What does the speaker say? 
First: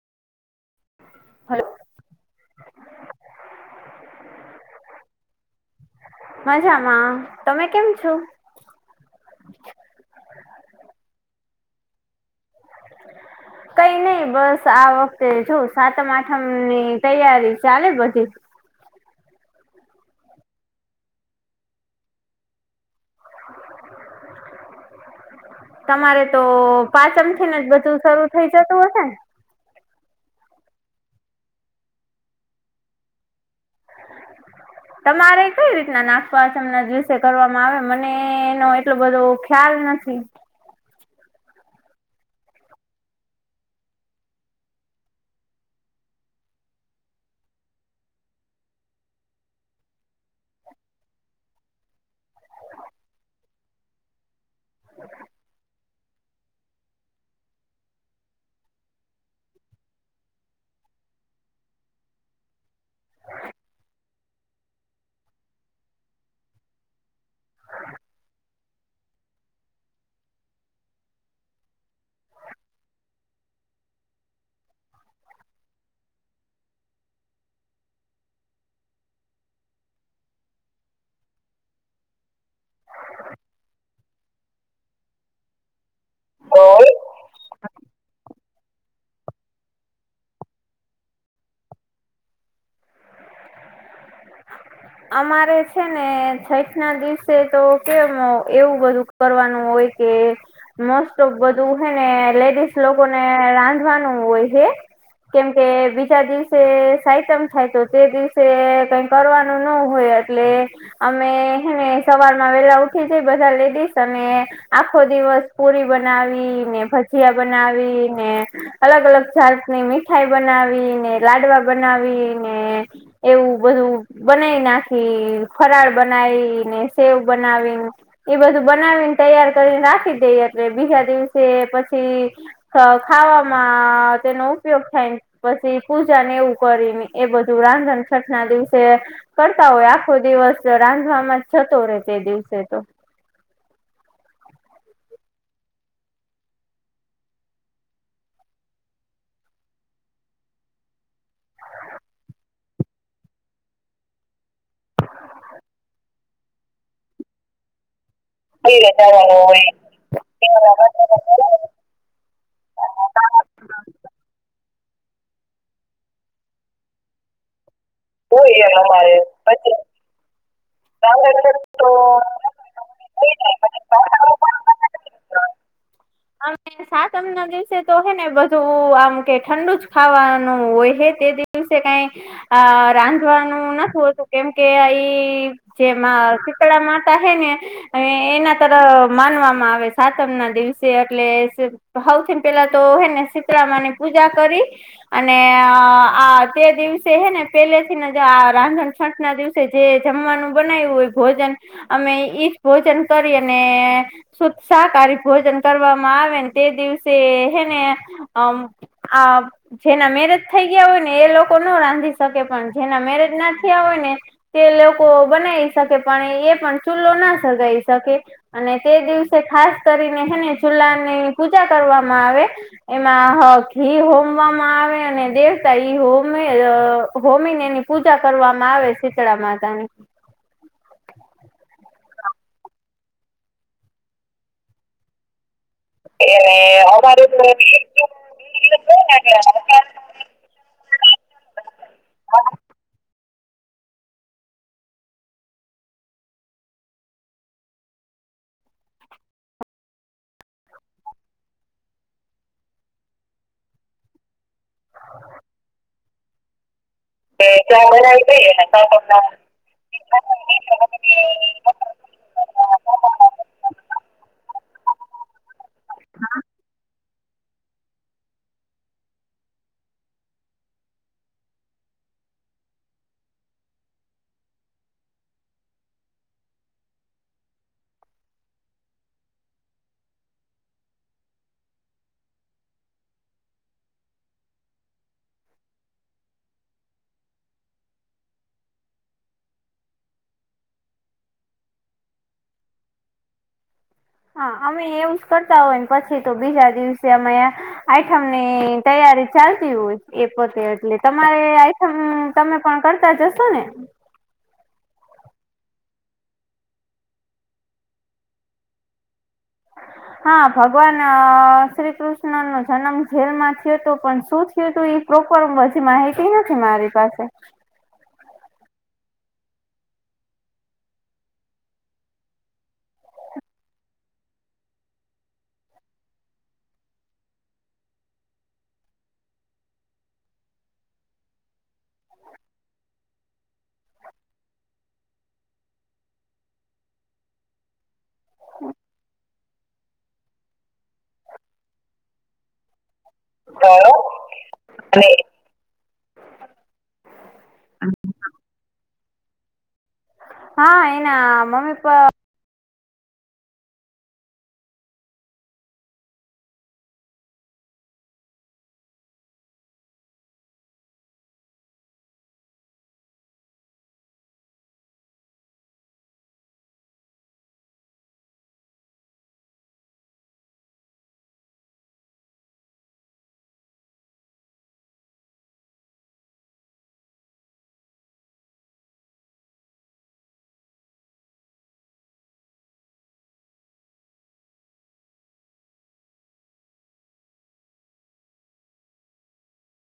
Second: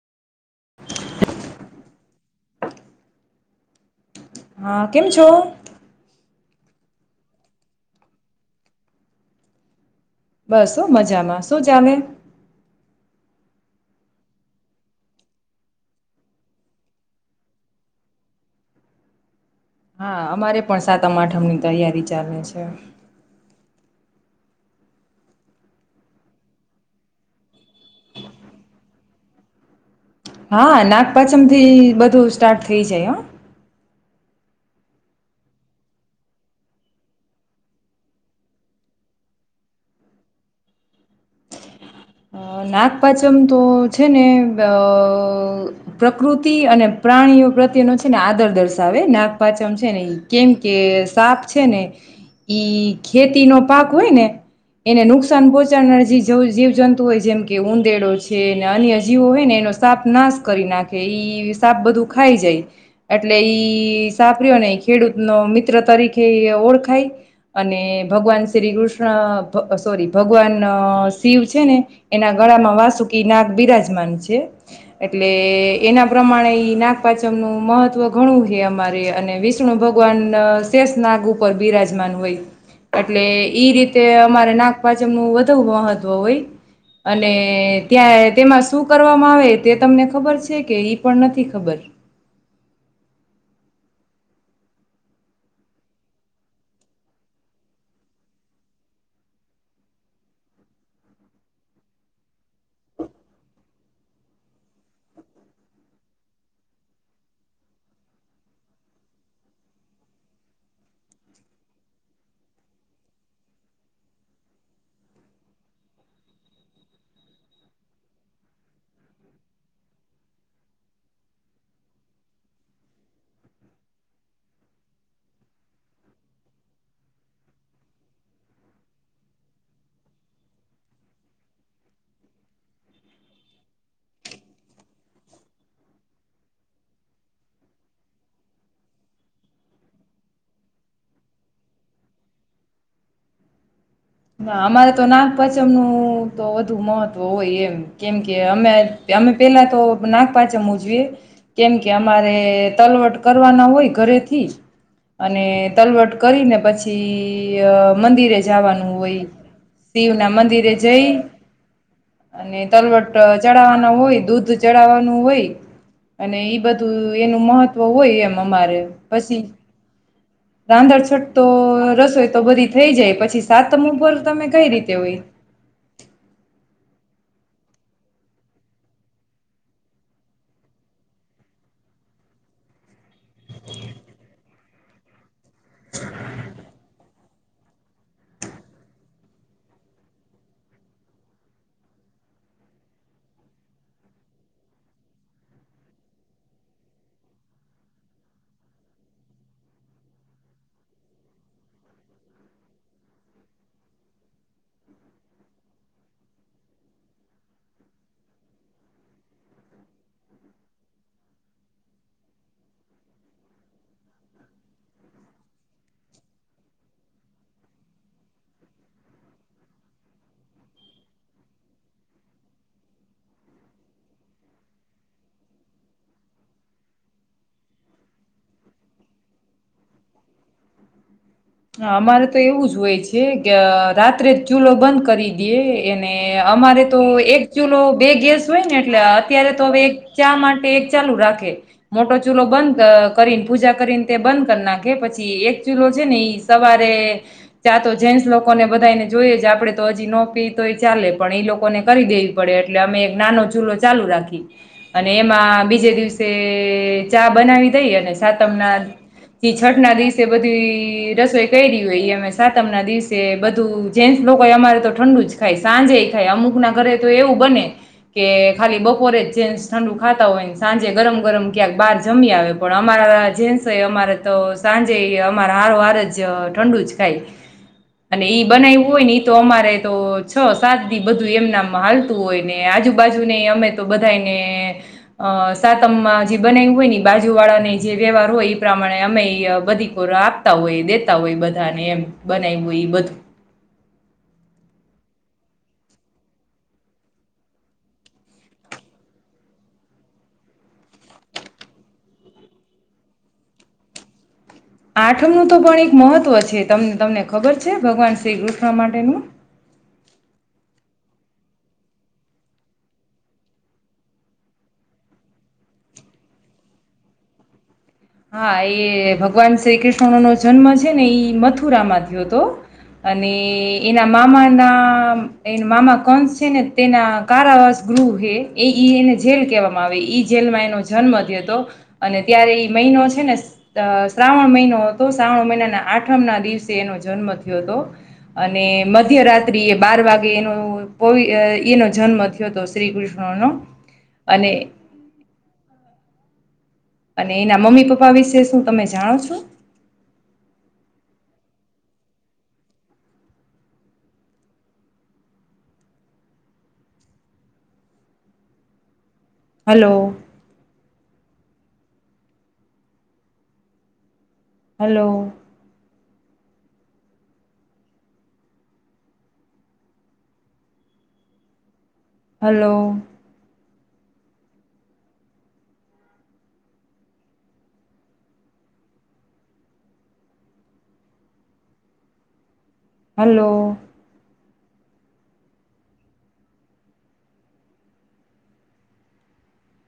Hello. હા કેમ છો? મજામાં. તમે કેમ છો? બસ હો મજામાં. શું જામે? કઈ નઈ બસ આ વખતે જો સાતમ આઠમ ની તૈયારી ચાલે બધી. હા અમારે પણ સાતમ આઠમની તૈયારી ચાલે છે. તમારે તો પાંચમ થીન જ બધું શરૂ થઇ જતું હશે ને? હા નાગપંચમ થી બધું સ્ટાર્ટ થઇ જાય હો. તમારે કઈ રીતના નાગપાચમના દિવસે કરવામાં આવે, મને એનો એટલો બધો ખ્યાલ નથી. અહ નાગપાચમ તો છે ને અહ પ્રકૃતિ અને પ્રાણીઓ પ્રત્યેનો છે ને આદર દર્શાવે નાગપાચમ છે ને ઈ. કેમ કે સાપ છે ને ઈ ખેતી નો પાક હોય ને એને નુકસાન પહોંચાડનાર જે જવ જીવ જંતુ હોય જેમ કે ઊંદેડો છે ને અન્ય જીવો હોય ને એનો સાપ નાશ કરી નાખે ઈ સાપ બધું ખાઈ જાય, એટલે ઈ સાપ રહ્યો ને એ ખેડૂત નો મિત્ર તરીકે ઓળખાય અને ભગવાન શ્રી કૃષ્ણ સોરી ભગવાન શિવ છે ને એના ગળામાં વાસુકી નાગ બિરાજમાન છે એટલે એના પ્રમાણે ઈ નાગપચમનું મહત્વ ઘણું કહે અમારે, અને વિષ્ણુ ભગવાન શેષ નાગ ઉપર બિરાજમાન હોય એટલે ઈ રીતે અમારે નાગપચમનું વધુ મહત ત્વ હોય. ને ત્યાં તેમાં શું કરવામાં આવે તે તમને ખબર છે કે ઈ પણ નથી ખબર? અમારે છે ને છઠ ના દિવસે તો કેમ એવું બધું કરવાનું હોય કે મોસ્ટ ઓફ બધું હેને લેડીઝ લોકોને રાંધવાનું હોય હે, કેમકે બીજા દિવસે સાઈતમ થાય તો તે દિવસે કઈ કરવાન નું ન હોય એટલે અમે હે ને સવારમાં વેલા ઉઠી જાઈ બધા લેડીસ અને આખો દિવસ પુરી બનાવી ને, ભજીયા બનાવી ને, અલગ-અલગ જાતની મીઠાઈ બનાવી ને, લાડવા બનાવી ને એવું બધું બનાવી નાખી, ફરાળ બનાવી ને, સેવ બનાવીન એ બધું બનાવીને તૈયાર કરીન રાખી દે એટલે બીજા દિવસે પછી ખ ખાવામાં તેનો ઉપયોગ થાયને પછી પૂજાને એવું કરીને એ બધું રાંધણ છઠ ના દિવ સે કરતા હોય આખો દિવસ રાંધવામાં જ જતો રે તે દિવસે તો. ના અમારે તો નાગપાંચમનું તો વધુ મહત્વ હોય એમ, કેમ કે અમે અમે પેલા તો નાગપાચમ ઉજવીએ, કેમ કે અમારે તલવટ કરવાના હોય ઘરેથી, અને તલવટ કરીને પછી અહ મંદિરે જવાનું, હોય શિવ ના મંદિરે જઈ અને તલવટ ચડવાનો હોય દૂધ ચડાવવા ય અને બધું એનું મહત્વ તો હોય એમ અમારે પછી, રાંધણ છટતો રસોય તો બધી થઈ જાય પછી સાત ર તમે કઈ રીતે હોય અને સાતમ ના દિવસે તો હેને બધું આમ કે ઠંડુ જ ખાવાનું હોય હ તે દિવસે કઈ આ રાંધવાનું નથી હોતું કેમકે ઈ જેમાં શીતળા માતા હે ને એના તરફ માનવામાં આવે સાતમ ના દિવસે એટલે સૌથી પેલા તો હેને શીતળામા ની પૂજા કરી, અને આ તે દિવસે હેને પેલે થીને આ રાંધણ છંટ ના દિવસે જે જમવાનું બનાવ્યું હોય ભોજન અમે ઈજ ભોજન કરી અને સુસાાકારહારી ભોજન કરવામાં આવેને તે દિવસે હને આ જેના મેરેજ થઈ ગયા હોય, ને એ લોકો ના રાંધી શકે પણ જેના મેરેજ ના થયા હોય ને તે લોકો બનાવી શકે પણ એ પણ ચૂલ્લો ના સગાઈ શકે અને તે દિવસે ખાસ કરીનેને છુલાનીની પૂજા કરવામાં આવે, એમાં હ ઘી હોમવામાં આવે અને દેવતા ઈ હોમે હોમીને એની પૂજા કરવામાં આવે શીતળા માતાની હ અમારે તો એવું જ હોય છે, કે રાત્રે જ ચૂલો બંધ કરી દેએ એને અમારે તો એક ચૂલો કિલો બે ગેસ એક હોય, કિલો ને છે એટલે અત્યારે એટલે તો હવે હજાર એક ચા માટે એક ચાલુ રાખે મોટો ચૂલો બંધ કરીને પૂજા કરીને તે બંધ કરી નાખે પછી એક ચૂલો છે ને સવારે ચાતો જેન્ટસ લોકોને બધાને જોઈએ, જ આપડે તો હજી નોપી તો એ ચાલે પણ એઈ લોકોને કરી દેવી પડે એટલે અમે એક નાનો ચૂલો ચાલુ રાખી, અને એમાં બીજે દિવસે ચા બનાવી દઈ અને સાતમ ના જે [unintelligible] પ અમે સાતમ ના દિવસે બધું જેન્સ લોકો અમારે તો ઠંડુ જ ખાય સાંજે ખાય અમુક ના ઘરે તો એવું બને કે ખાલી બપોરે જ જેન્સ ઠંડુ ખાતા હોય, ને સાંજે ગરમ ગરમ ક્યાંક બહાર જમી આવે પણ અમારા જેન્સ અમારે તો સાંજે અમારા હારો હાર જ ઠંડુ જ ખાય અને એઈ બનાવ્યું હોય, ને એ તો અમારે તો છ સાત થી બધું એમનામાં હાલતું હોય ને આજુબાજુ ને અમે તો બધાને અ સાતમમાં જે બનાવ્યું હોય, ને બાજુ વાળા ને જે વ્યવહાર હોય એ પ્રમાણે અમે બધી કોરા આપતા હોય. હોય બધાને એમ બનાવ હોય એ બધું હા અમે એવું જ કરતા હોય ને પછી તો બીજા દિવસે અમે આઈટમ ની તૈયારી ચાલતી હોય, એ પોતે એટલે તમારે આઈટમ તમે પણ કરતા જશો ને. આઠમનું તો પણ એક મહત્વ છેને તમને ખબર છે, ભગવાન શ્રી કૃષ્ણ માટેનું હા, ભગવાન શ્રી કૃષ્ણ નો જન્મ જેલમાં થયો હતો પણ શું થયું હતું એ પ્રોપર હજી માહિતી નથી, મારી પાસે હા એ ભગવાન શ્રી કૃષ્ણનો જન્મ છે ને ઈ મથુરામાં થયો હતો, અને એના મામાના એ મામા કંસ છે ને તેના કારાવાસ ગૃહ હ એ એને જેલ કહેવામાં આવે જેલમાં એનો જન્મ થયો હતો. અને ત્યારે એ મહિનો છે ને શ્રાવણ મહિનો હતો, સા્રાવણ મહિનાના આઠમ ના દિવસે એનો જન્મ થયો હતો અને મધ્ય રાત્ર બાર વાગે એનો એનો જન્મ થયો, શ્રી કૃષ્ણ નો થયો અને અને અને એના મમ્મી પપ્પા વિશે શું તમે જાણો છો? [unintelligible] હા એના mummy papa hello hello hello hello